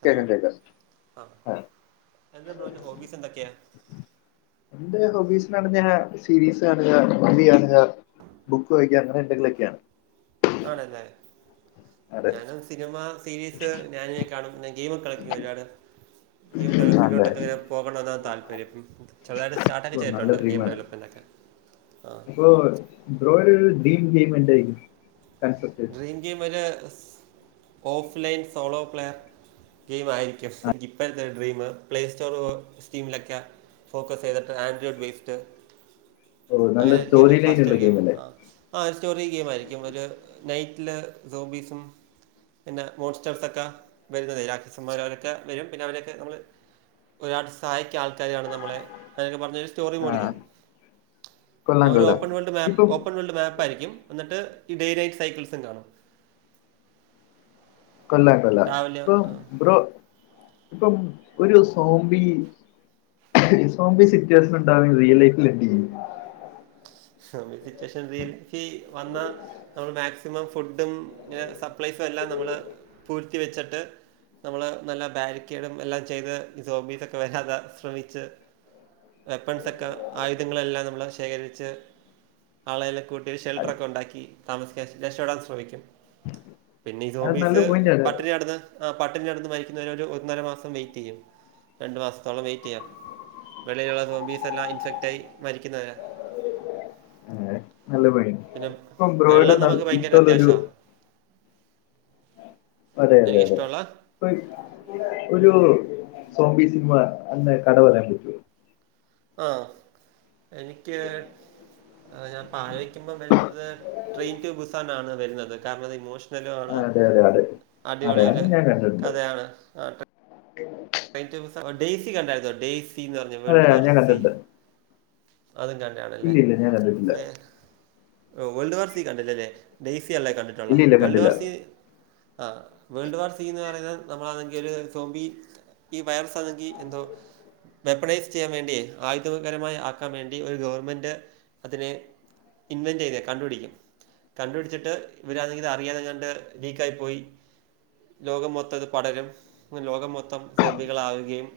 Hello കേക്കാം കേക്കാം ആഹാ ആ എന്താ ബ്രോന്റെ ഹോബീസ് എന്തൊക്കെയാ? [inaudible] ന്റെ ഹോബീസിനാണ് ഞൻ സീരീസ് കാണുക, മൂവി കാണുക ബുക്ക് വായിക്ക അങ്ങെനേ ന്തെങ്കിലൊക്കെയാ. ആണല്ലേ- അതെ ഞാനും സിനിമ സീരീസ് ഞാന് കാണും ഗെയിമൊക്ക കളിക്കും ഒരുപാട്. ഗെയിം നല്ല ഡെവലപ്പിലോട്ടൊക്കെ ഇങ്ങെ പോകണവെന്നാ താല്പര്യം. ചെുതായിട്ട് ഓ, സ്റ്റാർട്ടൊക്കെ നല്ല ചെയ്തിട്ടുണ്ട് ഗെയിം ഡെവലപ്മെന്റെ ഒക്കെ ആഹ് [unintelligible] ബ്രോയുടേരുമെയിൻ ഗേയീം എന്തേന്നു കൺസെപ്റ്റ് ങ്കിയം ഒരു സ് of line solo player. Game ആയിരിക്കും എനിക്ക് ഇപ്പഴത്തെ ഒരു ഡ്രീം പ്ലേ സ്റ്റോർ സ്കീമിലൊക്കെ ഫോക്കസ് ചെയ്തിട്ട് ആൻഡ്രോയിഡ് ബേസ്ഡ് ഓ നല്ല അങ്ങനൊയിരിക്കും സ്റ്റോറി ലൈൻ ഫാസ്റ്റ് ഉള്ള ഒരു ഗെയിം അല്ലേ ആഹ് ആ ഒരു സ്റ്റോറി ഗെയിം ആയിരിക്കും ഒരു നൈറ്റില് സോംബീസും. പിന്നെ മോൺസ്റ്റേൾസൊക്കെ വരുന്നത് രാക്ഷസൻ മാർ അവരൊക്കെ വരും പിന്നെ അവരെയൊക്കെ നമ്മള് ഒരാൾ സഹായിക്കൻ ആൾക്കാരാണ് നമ്മള് അങ്ങൊക്കെ പറഞ്ഞൊരു സ്റ്റോറി ആ മോടിക്കും. പിന്നെ കൊള്ളാം ഒരു കൊള്ളാം ഓപ്പൺ വേൾഡ് മാപ്പ് ഇപ്പം ഓപ്പൺ വേൾഡ് മാപ്പ് ആയിരിക്കും എന്നിട്ട് ഈ ഡേ നൈറ്റ് സൈക്കിൾസും ഇണ്ടാവും. കൊല്ല കൊല്ല രാവിലെ ഇപ്പൊ ആ ബ്രോ ഇപ്പം ഒരു സോംമ്പി സോമ്പി സിറ്റുവേഷൻ ഉണ്ടാവി റിയൽ ലൈഫിൽ എന്ത്യ്യും [unintelligible] വന്നാ നമ്മള് മാക്സിമം ഫുഡും സപ്ലൈസും എല്ലാം നമ്മള് പൂഴ്ത്തിവെച്ചിട്ട്. നമ്മള് നല്ല ബാരിക്കേഡും എല്ലാം ചെയ്ത് സോബീസൊക്കെ വരാതെ ശ്രമിച്ച്. വെപ്പൺസൊക്കെ ആയുധങ്ങളെല്ലാം നമ്മൾ ശേഖരിച്ച്. ആളെല്ലാ കൂട്ടി അത് ഷെൽട്ടറൊക്കെ ഉണ്ടാക്കി താമസിക്കാ രക്ഷപ്പെടാൻ ശ്രമിക്കും. പിന്നെ ഈ അത് നല്ല സോംബീസ് പോയിന്റ് ആണ് പട്ടിണി കെടന്ന് ആ പട്ടണി കെടന്ന് മരിക്കുന്നവ ഒരു ഒന്നര മാസം വെയിറ്റ് ചെയ്യും രണ്ടു മാസത്തോളം വെയിറ്റ് ചെയ്യാം. വെള്ളിയിലുള്ള സോംബീസ് എല്ലാം ഇൻസെക്ക്റ്റായി മരിക്കുന്നവരേ ആ, നല്ല പയ്യൻ പിന്നെ ഇപ്പൊ ബ്രോയിഡ് വെള്ളം ഞാൻ നമുക്ക് [unintelligible] സ്ലൊ ഭയങ്കര ഒരു അത്യാവശ്യമാണ് അതെ അതെ അതെ- എനിക്കിഷ്ടമുള്ള പ്പ് ഒരു സോംബി സിനിമ അന്ന് കട വരാൻ പറ്റോ? ആ എനിക്ക് ത് പാനിക്കുമ്പോവരുന്നത് സ്ട്രേക്ക്മുസാന്റാണ് വര്ന്നത് കരണോ ഇമോഷ് ആ, മാണ് അതെ അതെ അതെ [unintelligible] അതെ അത് അടിപൊളിയുരു ഞാൻ കണ്ടിട്ടുണ്ട് കഥയാണ് ആ [unintelligible] [unintelligible] ഡേയ്സി കണ്ടായിരുന്നോ? ഡേസി എന്ന് പറഞ്ഞ അതെ വേൾഡ് വാർ ഞാൻ സി കണ്ടിട്ടുണ്ട് അതും കണ്ടാണല്ലേ ഇല്ല ഇല്ല ഞാൻ കണ്ടിട്ടില്ല വേ ഓ വേൾഡ് വാർസി കണ്ടില്ല ല്ലേ ഡേസി അല്ലേ കണ്ടിട്ടുള്ളേ ഇല്ല ഇല്ല വേൾഡ് കണ്ടില്ല വാർസി ആ, ആഹ് വേൾഡ് വാർസി എന്ന് പറയുന്ന നമ്മളാണെങ്കിൽ ര് സോംമ്പി ഈ വൈറസ്സാണെങ്കിൽ എന്തോ വെപ്പണൈസ് ചെയ്യാൻ വേണ്ടി ആയുധകരമായി ആക്കാൻ വേണ്ടി ഒരു ഗവൺമെൻറ് അതിനെ ഇൻവെൻറ് ചെയ്യത് കണ്ടുപിടിക്കും കണ്ടുപിടിച്ചിട്ട് ഇവരാന്നേങ്കിത് അറിയാതെ കണ്ട് ലീക്കായി പോയി. ലോകം മൊത്തം ഇത് പടരും ലോകം മൊത്തം- തോമ്പികാളാവുകയും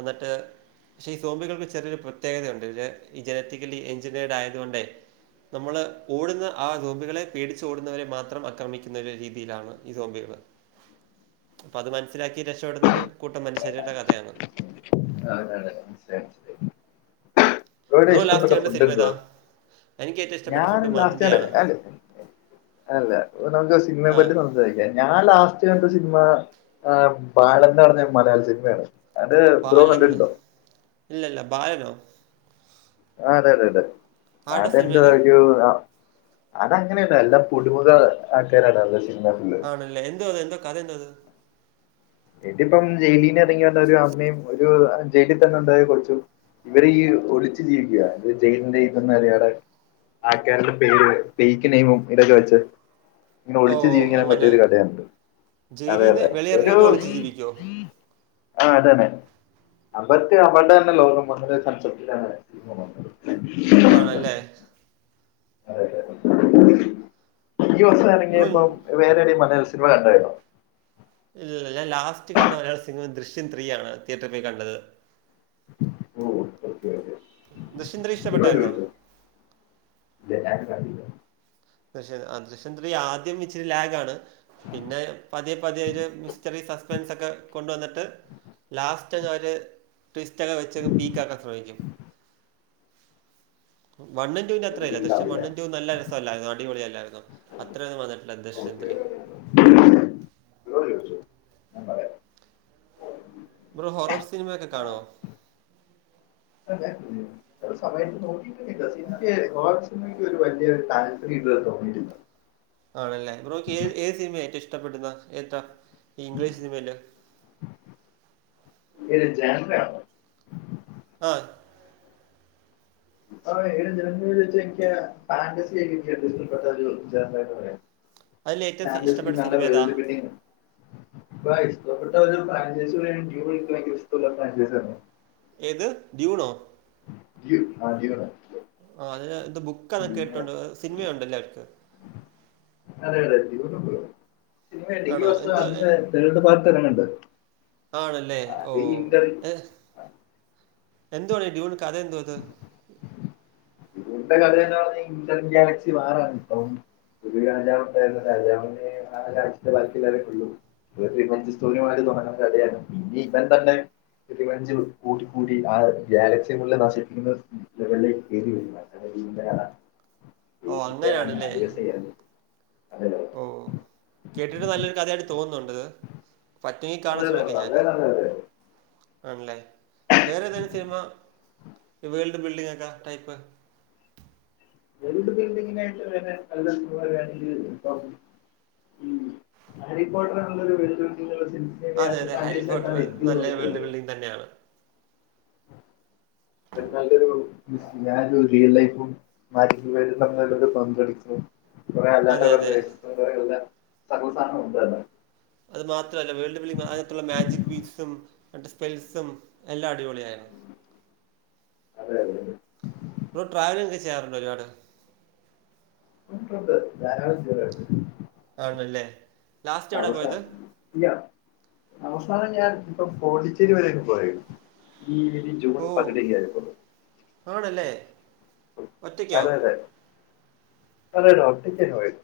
എന്നിട്ട് പക്ഷെ ഈ സോമ്പികൾക്ക് ചെറിയൊരു പ്രത്യേകതയുണ്ട് ജെ ഈ ജെനറ്റിക്കലി എഞ്ചിനേഡായത്കൊണ്ടേ നമ്മള് ഓടുന്ന ആ സോമ്പികളെ പേടിച്ച് ഓടുന്നവരെ മാത്രം ആക്രമിക്കുന്ന ഒരു രീതിയിലാണ് ഈ സോമ്പികള് അപ്പം അത് മനസ്സിലാക്കി രക്ഷപ്പെടുന്ന ഒരു കൂട്ടം മനുഷ്യരുടെ കഥയാണ് [unintelligible] ബ്രോ ലാസ്റ്റ് ബ്രോയീടേയിഷ്ട്ടപെട്ട കണ്ട സിനിമ ഫുഡെന്തുവ. ഏതാ എനിക്ക് ഏറ്റവും ഇഷ്ടപ്പെട്ട ഞാൻ ഫുഡ് ലാസ്റ്റിണ് മന്തിയാണ് [unintelligible] അല്ല നമുക്ക് സിനിമയെ ആ പറ്റി സംസാരിക്കാൻ ഞാൻ ലാസ്റ്റ് കട്ട സിനിമ ആ ബാലൻന്ന് പറഞ്ഞ മലയാള സിനിമയാണ്. അത് ബ്രോ ബാലന്ന് കണ്ടിട്ടുണ്ടോ ഇല്ല ഇല്ല ബാലനോ? ആഹ് അതെ അതെ അതെ ആരുടെ സിനിമ അതെന്ത അത് ഒരു ആ അതങ്ങനെയല്ല എല്ലാം പുടു മുഖ ആൾക്കാരാണ് [unintelligible] ആണല്ലേ എന്തുവാ അത് എന്തുവാ കഥ എന്തുവാ അത് ഇതിപ്പം ജയിലീന്നെറങ്ങി വന്ന ഒരു അമ്മയും ഒരു ജയിലിത്തന്നെ ഉണ്ടായ കൊച്ചും ഇവരീ ഒളിച്ച് ജീവിക്കാ ഇത് ജയിലിന്റെ ഇതൊന്നും അറിയാതെ ആൾക്കാരുടെ പേര് ഫേയ്ക്ക് നെയ്മും ഇതൊക്കെ വെച്ച് ഇങ്ങനെ ഓ ഒളിച്ച് ജീവിക്കണെ പറ്റിയൊരു അങ്ങനെ കഥയാണിത് ജയിലിൽ നിന്ന് അതെയതെ ഒരു [unintelligible] ജീവിക്കോ ആഹ് അതെ അതെ അതൊക്കെ [unintelligible] ഇണ്ടല്ലോ [unintelligible] ആണല്ലേ അതെയതെ ബ്രോ [unintelligible] വേറെ ഏതേലും സിനിമ കണ്ടായിരുന്നോ ഇല്ലില്ല ഞാൻ ലാസ്റ്റ് കണ്ട മലയാള സിനിമ ദൃശ്യം ത്രീയാണ് തിയേറ്ററി പോയി കണ്ടത്. ഓ ഓക്കെ ഓക്കെ അത് ദൃശ്യം ത്രീ [unintelligible] ഇഷ്ടപ്പെട്ടായിരുന്നോ ചോയിച്ചോ [unintelligible] പക്ഷെ അത് ദൃശ്യം ത്രീ ആദ്യം ഇച്ചിരി ലാഗാണ് പിന്നെ പതിയെ പതിയെ ഒരു മിസ്റ്ററി സസ്പൻസക്ക കൊണ്ടുവന്നിട്ട് ലാസ്റ്റ് [unintelligible] ഒര് ട്വിസ്റ്റൊക്കെ വെച്ചങ് പീക്ക് ആക്കാൻ ശ്രമിക്കും വണ്ണും ട്ടൂ ന്റ അത്രേയില്ല ദൃശ്യം കണ്ടില്ല വണ്ണും ടൂവും നല്ല രസല്ലായിരുന്നോ അടിപൊളിയല്ലായിരുന്നോ അത്രൊന്നും വന്നിട്ടില്ല ദൃശ്യം ഓക്കെ ത്രീ [unintelligible] പറയാം ബ്രോ ഹൊറർ സിനിമോക്കെ കാണുവോ [inaudible] ചില സമയത്ത് തോന്നിയിട്ടൊന്നില്ല സിനിമക്ക് ഹൊറർ സിനിമയ്ക്ക് ഒരു വലിയരു താല്പര്യം ഇതുവരെ തോന്നിയിട്ടില്ല ആണല്ലേ ബ്രോക്ക് ഏത് ഏത് സിനിമയ ഏറ്റവും ഇഷ്ടപ്പെടുന്ന ഏതാ ഈ ഇംഗ്ലീഷ് സിനിമയില് ഏത് ജാൻവ ആണോ ആഹ് [unintelligible] ഫാന്റസി അതിൽ ഏറ്റവും സി ഇഷ്ടപ്പെട്ട നല്ല സിനിമ ഏതാ? വേൾഡ് [unintelligible] [unintelligible] ഇപ്പ ഇഷ്ടപ്പെട്ട ഒരു ഫ്രഞ്ചേസി [unintelligible] ഏത് ഡ്യൂണോ ഡ്യൂ ആ ഡ്യൂ ആ അതിനാ ഇത് ബുക്കാന്നൊക്കെ കേട്ടോണ്ട് സിനിമയുണ്ടല്ലേ അവർക്ക് അതെ അതെ ഡ്യുണോ ആണോ? സിനിമ എന്തോ എ [unintelligible] തേർഡ് പാർട്ട് എറങ്ങെണ്ട് ആണല്ലേ ഓ ഏഹ് എന്തുവാടെ ഡ്യൂൺ കഥയെന്തുവാത് ഡ്യൂൺണ്ടേ കഥ എന്നുപറഞ്ഞാ ഇന്റൻ ഗ്യാലക്സി വാർആന്ട് ടോം ഒരു രാജാവുണ്ടായിരുന്നു രാജാവിന് ആ രാജ്യത്തെ [unintelligible] [unintelligible] തുടങ്ങണ കഥയാണ് ഈബൻ തന്നെ റിവഞ്ച് കൂടി കൂടി ആ ഗാലക്സി ഫുള്ള് നശിപ്പിക്കുന്ന ലെവലിലേക്ക് കേറിവരുന്നത് [unintelligible] കഥ ഓ ബേസിക്കലി അതാണ് അങ്ങനെയാണല്ലേ അധിക ചെയ്യുന്നത് അതല്ലേ ഓ കേട്ടിട്ട് നല്ലൊരു കഥയായിട്ട് തോന്നുന്നുണ്ട്ത് പറ്റുങ്കി കാണാൻ അതെ അതെ ശ്രമിക്കാം ഞാനിത് വളരെ നല്ലത് ആണല്ലേ വേറെ ഏതാണ് സിനിമ വേൾഡ് ബിൽഡിങ്ങക്ക ടൈപ്പ് [unintelligible] ഇപ്പം ഉം ഹാരിപോട്ടർന്നുള്ളത് [unintelligible] അതെ അതെ ഹാരി ഫോർട്ടർ നല്ലൊരു വേൾഡ് ബിൽഡിംഗ് തന്നെയാണ്. നല്ലൊരു [unintelligible] റിയൽ ലൈഫും [unintelligible] പങ്കെടുക്കുന്നു കുറെേ അതെ, അല്ലാത്ത അതെ. ദേശത്ത കുറെല്ല സകൽ സാധനം ഉണ്ട് അല്ല [unintelligible] അത് മാത്രല്ല വേൾഡ് വിളി അതിനകത്തുള്ള മാജിക് ബീറ്റ്സും സ്പെൽസും എല്ലാം അടിപൊളിയായിര്ന്ന്. അതെയതെയതേ ബ്രോ ട്രാവലിങ് ഒക്കെ ചെയ്യാറുണ്ടോ ഒരുപാട് ഉണ്ട് ഉണ്ട് ധാരാളം [unintelligible] ആണ്ല്ലേ അവസ്ഥ ഇല്ല അവസാനം ഞാൻ ഇപ്പൊ പോണ്ടിച്ചേരി വരെയൊക്കെ പോയത് ഈ ജൂൺ ഓ! പകുതിയൊക്കെ ആയപ്പോൾ ആണല്ലേ. ഒറ്റയ്ക്കോ? അതേയതേ അതെ ഡോക്ടക്കന്നെ പോയത്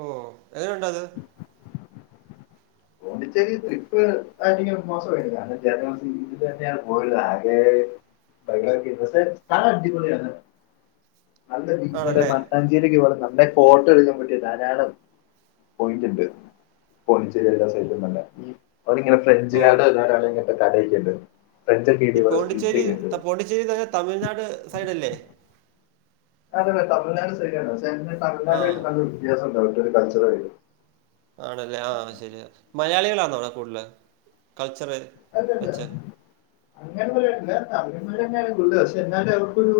ഓ എങ്ങനെ ഉണ്ട് അത് പോണ്ടിച്ചേരി ട്രിപ്പ് [unintelligible] മോശമായിരുന്നു കാരണം [unintelligible] [unintelligible] [unintelligible] തന്നെയാണ് പോയത് ആകെ [inaudible] പക്ഷെ സ്ഥലം അടിപൊളിയാണ് ആണല്ലേ. നല്ല അഞ്ചേയിലേക്ക് വട നമ്മടെ ഫോട്ടോ എടുക്കാൻ പറ്റിയ ധാരാളം പോയിന്റ് ഉണ്ട് [unintelligible] [unintelligible] അവരിങ്ങനെ ഓ! ഫ്രഞ്ചുകാരുടെ [inaudible] ഇങ്ങനത്തെ കടയൊക്കെ ഉണ്ടത് ഈ പോണ്ടിച്ചേരി പോണ്ടിച്ചേരി എന്ന് പറഞ്ഞാൽ തമിഴ്നാട് സൈഡ് അല്ലേ അതെന്നേ തമിഴ്നാട് സൈഡ് ആണ് ആ. തമിഴ്നാട് ആയിട്ട് നല്ല വ്യത്യാസം ഉണ്ട് അവിടുത്തെ കൾച്ചറും ആയിട്ട് ആണല്ലേ ആഹ് ശരിയാ മലയാളികളാന്നോ അവിടെ കൂടുതൽ കൾച്ചറ് [inaudible] വെച്ച്. അങ്ങനെയൊന്നുമില്ല തമിഴൻമാര് തന്നെയാണ് കൂടുതല് പക്ഷെ എന്നാലും അവർക്കൊരു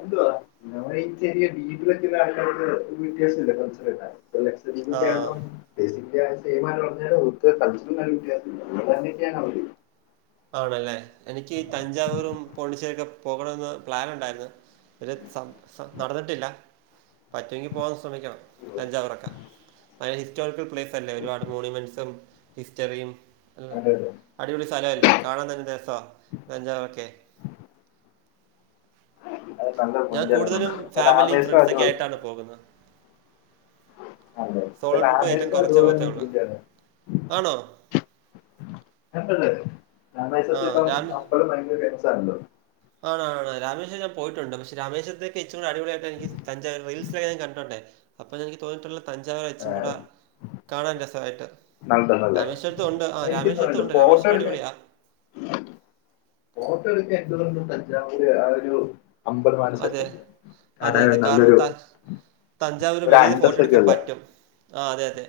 എന്തുവാ ഞൻ ഈ ചെറിയ ഡീറ്റിൽ ആ. [unintelligible] [unintelligible] [unintelligible] ആണല്ലേ എനിക്ക് തഞ്ചാവൂരും പോണ്ടിച്ചേരിയൊക്കെ പോകണമെന്ന് പ്ലാൻ ഉണ്ടായിരുന്ന് ഇതുവരെ സ സ നടന്നിട്ടില്ല പറ്റുമെങ്കി പോവാൻ ശ്രമിക്കണം തഞ്ചാവൂരൊക്കെ അത് ഹിസ്റ്റോറിക്കൽ പ്ലേസ് അല്ലേ ഒരുപാട് മോണിമെന്റ്സും ഹിസ്റ്ററിയും അതെ അതെ അടിപൊളി സ്ഥലമല്ലേ കാണാൻ തന്നെ രസമാ തഞ്ചാവൂരൊക്കെ അത് നല്ല ഞാൻ പോയിന്റാണ് കൂടുതലും ഇപ്പൊ ഫാമിലിയും രാമേശ്വരം ഫ്രണ്ട്സൊക്കെ അതുപോലെ ആയിട്ടാണ് പോകുന്നത് അതെ ഇപ്പൊ സോളോ ട്രിപ്പ് ഏറ്റവും രാമേശ്വരം കുറച്ചേ അതുപോലെ പോവത്തേ തന്നെ ഒള്ളു പോയിന്റാണ് ആണോ [unintelligible] ആ. ഇപ്പം അമ്പളം ഭയങ്കര ഫേമസ് ആണല്ലോ ആണ് ആണ് ആണ് രാമേശ്വരം ഞാൻ പോയിട്ടുണ്ട് പക്ഷെ രമേശ്വരത്തെക്കാ ഇച്ചിരൂടെ അടിപൊളായിട്ട് എനിക്ക് തഞ്ചാവൂര് റീൽസിലൊക്കെ ഞാൻ കണ്ടിട്ടുണ്ടേ അപ്പം എനിക്ക് തോന്നിയിട്ടുള്ളത് തഞ്ചാവൂരാ ഇച്ചിരി കൂടെ കാണാൻ രസമായിട്ട് നല്ലതല്ലേ രാമേശ്വരത്തും ഉണ്ട് ആഹ് എനിക്ക് തോന്നുന്നുണ്ട് രാമേശ്വരത്തുണ്ട് ഫോട്ടോ രാമേശ്വരം എടുക്കാൻ അടിപൊളിയാ ഫോട്ടോ എടുക്കാൻ എന്തുകൊണ്ടും തഞ്ചാവൂര് ആഹ് ഒരു അമ്പത്തി നാല് അതെ. സെക്കൻഡ് അതെ അതെ കാരണം ത തഞ്ചാവൂര് ഒരു വെളീന്ന് ഫോട്ടോ അന്തസ്സൊക്കെ എടുക്കാൻ ഉള്ള പറ്റും ആഹ് അതെ അതെ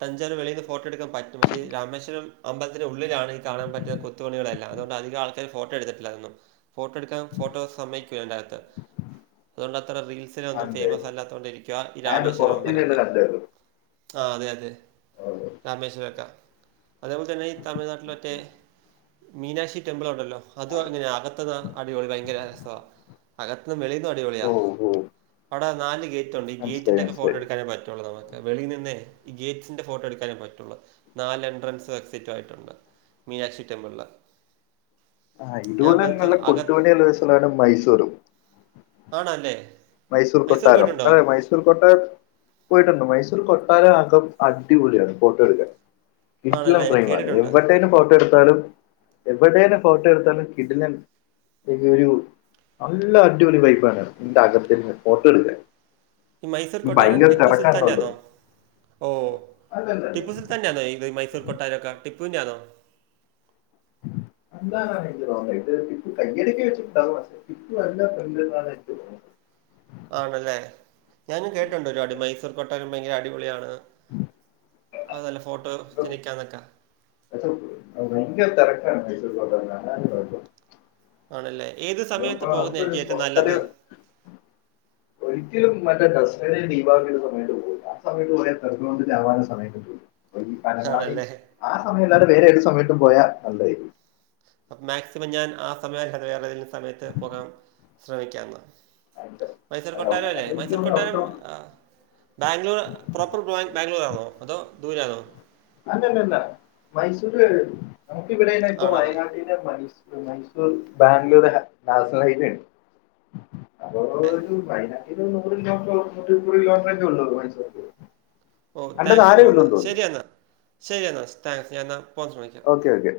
തഞ്ചാവൂര് വെളീന്ന് ഫോട്ടോ എടുക്കാൻ പറ്റും പക്ഷേ രാമേശ്വരം അമ്പലത്തിന്റെ ഉള്ളിലാണ് ഈ കാണാൻ പറ്റാത്തെ കൊത്തു പണികളെല്ലാം അതുകൊണ്ട് അധികം ആൾക്കാര് ഫോട്ടോ എടുത്തിട്ടില്ല അതൊന്നും ഫോട്ടോ എടുക്കാൻ ഫോട്ടോ സമ്മ [unintelligible] അതുകൊണ്ട് അത്ര റീൽസ് ത്തിനൊന്നും അതെ ഫേമസ് അല്ലാത്തൊണ്ടേയ്ര്ക്കും ആ ഈ ഞാൻ രാമേശ്വരം പുറത്തുനിന്ന് അമ്പലൊക്കെ കണ്ടായിരുന്നു ആഹ് അതെ അതെ രാമേശ്വരത്ത അതേപോലെ തന്നെ ഈ തമിഴ്നാട്ടിൽ മറ്റേ മീനാക്ഷി ടെമ്പിൾ ഉണ്ടല്ലോ അതും അങ്ങനെയാ അകത്തൂന്ന് അടിപൊളി ഭയങ്കര രസമാ അകത്തുന്ന് വെളീന്നും അടിപൊളിയാ ഓ ഓ അവിടെ നാല് ഗേറ്റ് ഉണ്ട് ഈ മനസ്സിലായി ഗേറ്റിൻ്റെ ഒക്കെ ഫോട്ടോ മനസ്സിലായി എടുക്കാനേ പറ്റുള്ളൂ നമുക്ക് വെളിയിൽനിന്നേ ഈ ഗേറ്റ്സിന്റെ ഫോട്ടോയെടുക്കാനേ പറ്റുളളു. നാല് എൻട്രൻസ് എക്സിറ്റായിട്ടുണ്ട്. മീനാക്ഷി ടെമ്പിളില് ആഹ് ഇതുപോലെ തന്നെ നല്ല അകത്ത് കൊത്തുപണിയുള്ള ഒരു സ്ഥലമാണ് മൈസൂര് ആണല്ലേ മൈസൂർ കൊട്ടാരം അതേ മൈസ് മൈസൂർ കൊട്ടാരം പോയിട്ടുണ്ട് മൈസൂർ കൊട്ടാരം അകം അടിപൊളിയാണ് ഫോട്ടോ എടുക്കാൻ കിടിലം ആണല്ലേ ഞാൻ ഫ്രെയിം ആണ് കേട്ടിട്ടുണ്ട് എവിടേലും ഫോട്ടോ എടുത്താലും എവിടേലും ഫോട്ടോ എടുത്താലും കിടിലം ഇയ്യോ ഒരു നല്ല അടിപൊളി വൈബാണ് അതിന്റെ അകത്ത് നിന്ന് ഫോട്ടോ എടുക്കാൻ ഈ മൈസൂർ ഇത് കൊട്ടാരം ഭയങ്കര ടിപ്പു സുൽത്താന്റെ തിരക്കാണല്ലോ ആണോ ഓ അല്ലല്ലല്ല ടിപ്പു സുൽ തന്നെയാണോ ഈ മൈസൂർ കൊട്ടാരക്കെ ടിപ്പൂന്റെയാണോ [unintelligible] ഇപ്പം നല്ല [unintelligible] ആണല്ലേ, ഞാനും കേട്ടിട്ടുണ്ടൊരുപാട് മൈസൂർകൊട്ടാരംഭയങ്കര അടിപൊളിയാണ്. ഉം ആ.. നല്ലഫോട്ടോജനിക്കാണെന്നൊക്കെ അതു ഭയങ്കര തിരക്കാണു മൈസൂർ കൊട്ടാരം വന്നാലതാണു കുഴപ്പം ആണല്ലേ ഏതു സമയത്തു നമുക്കൊരു പോകുന്നതായിരിക്കു ഏറ്റവും നല്ലത്. സ്വസ്ഥതയോ ഒരിക്കലും മറ്റേദസറാ, ദീപാവലീ, സമയത്ത് പോയിക്കൂടാ, ആ സമയത്ത് പോയാൽ തെരക്കുകൊണ്ടുചാവാനേ സമയം കിട്ടൂ ഈ കാലങ്ങളാണേ ആണല്ലേ ആ സമയം അല്ലാതെ വേറെയേതു സമയത്തു പോയാൽ നല്ലതായിരിക്കും. മാക്സിമം ഞാൻ ആ സമയമല്ലാതെ വേറെ യേതെങ്കിലും സമയത്തു പോകാൻ ശ്രമിക്കാം എന്നാ അതിന്റെ മൈസൂർ കൊട്ടാരമല്ലേ അതെനിക്ക് മൈസൂർ തോന്നുന്നു കൊട്ടാരം, ഒട്ടും ആ.. ബാംഗ്ലൂർ പ്രോപ്പർപോയിന്റ് ബാംഗ്ലൂർ ആണോ അതോ ദൂരെയാണോ. അല്ലലല്ല, മൈസൂര് കഴിയും ആണല്ലേ നമുക്കിവിടെയിപ്പംവയനാട്ടിൽ മൈസൂർ, മൈസൂർ ബാംഗ്ലൂർ നാഷണൽഹൈവേയുണ്ട്. ഏ, അപ്പോയൊരു വയനാട്ടിൽ ഒരുനുറ് കിലോമീറ്ററ്, ഒരു നൂറ്റിമുപ്പതു കിലോമീറ്ററൊക്കയേയുള്ളൂ മൈസൂർക്ക് ഓ കണ്ടത് താങ്ക്സ് ആരേ ഉള്ളൂ ബ്രോയെന്നാ എന്ന് തോന്നുന്നു ശരിയെന്നാ ശരിയെന്നാ താങ്ക്സ് ഞാ പോകാൻ ശ്രമിക്കാം. ഓക്കെയോക്കെ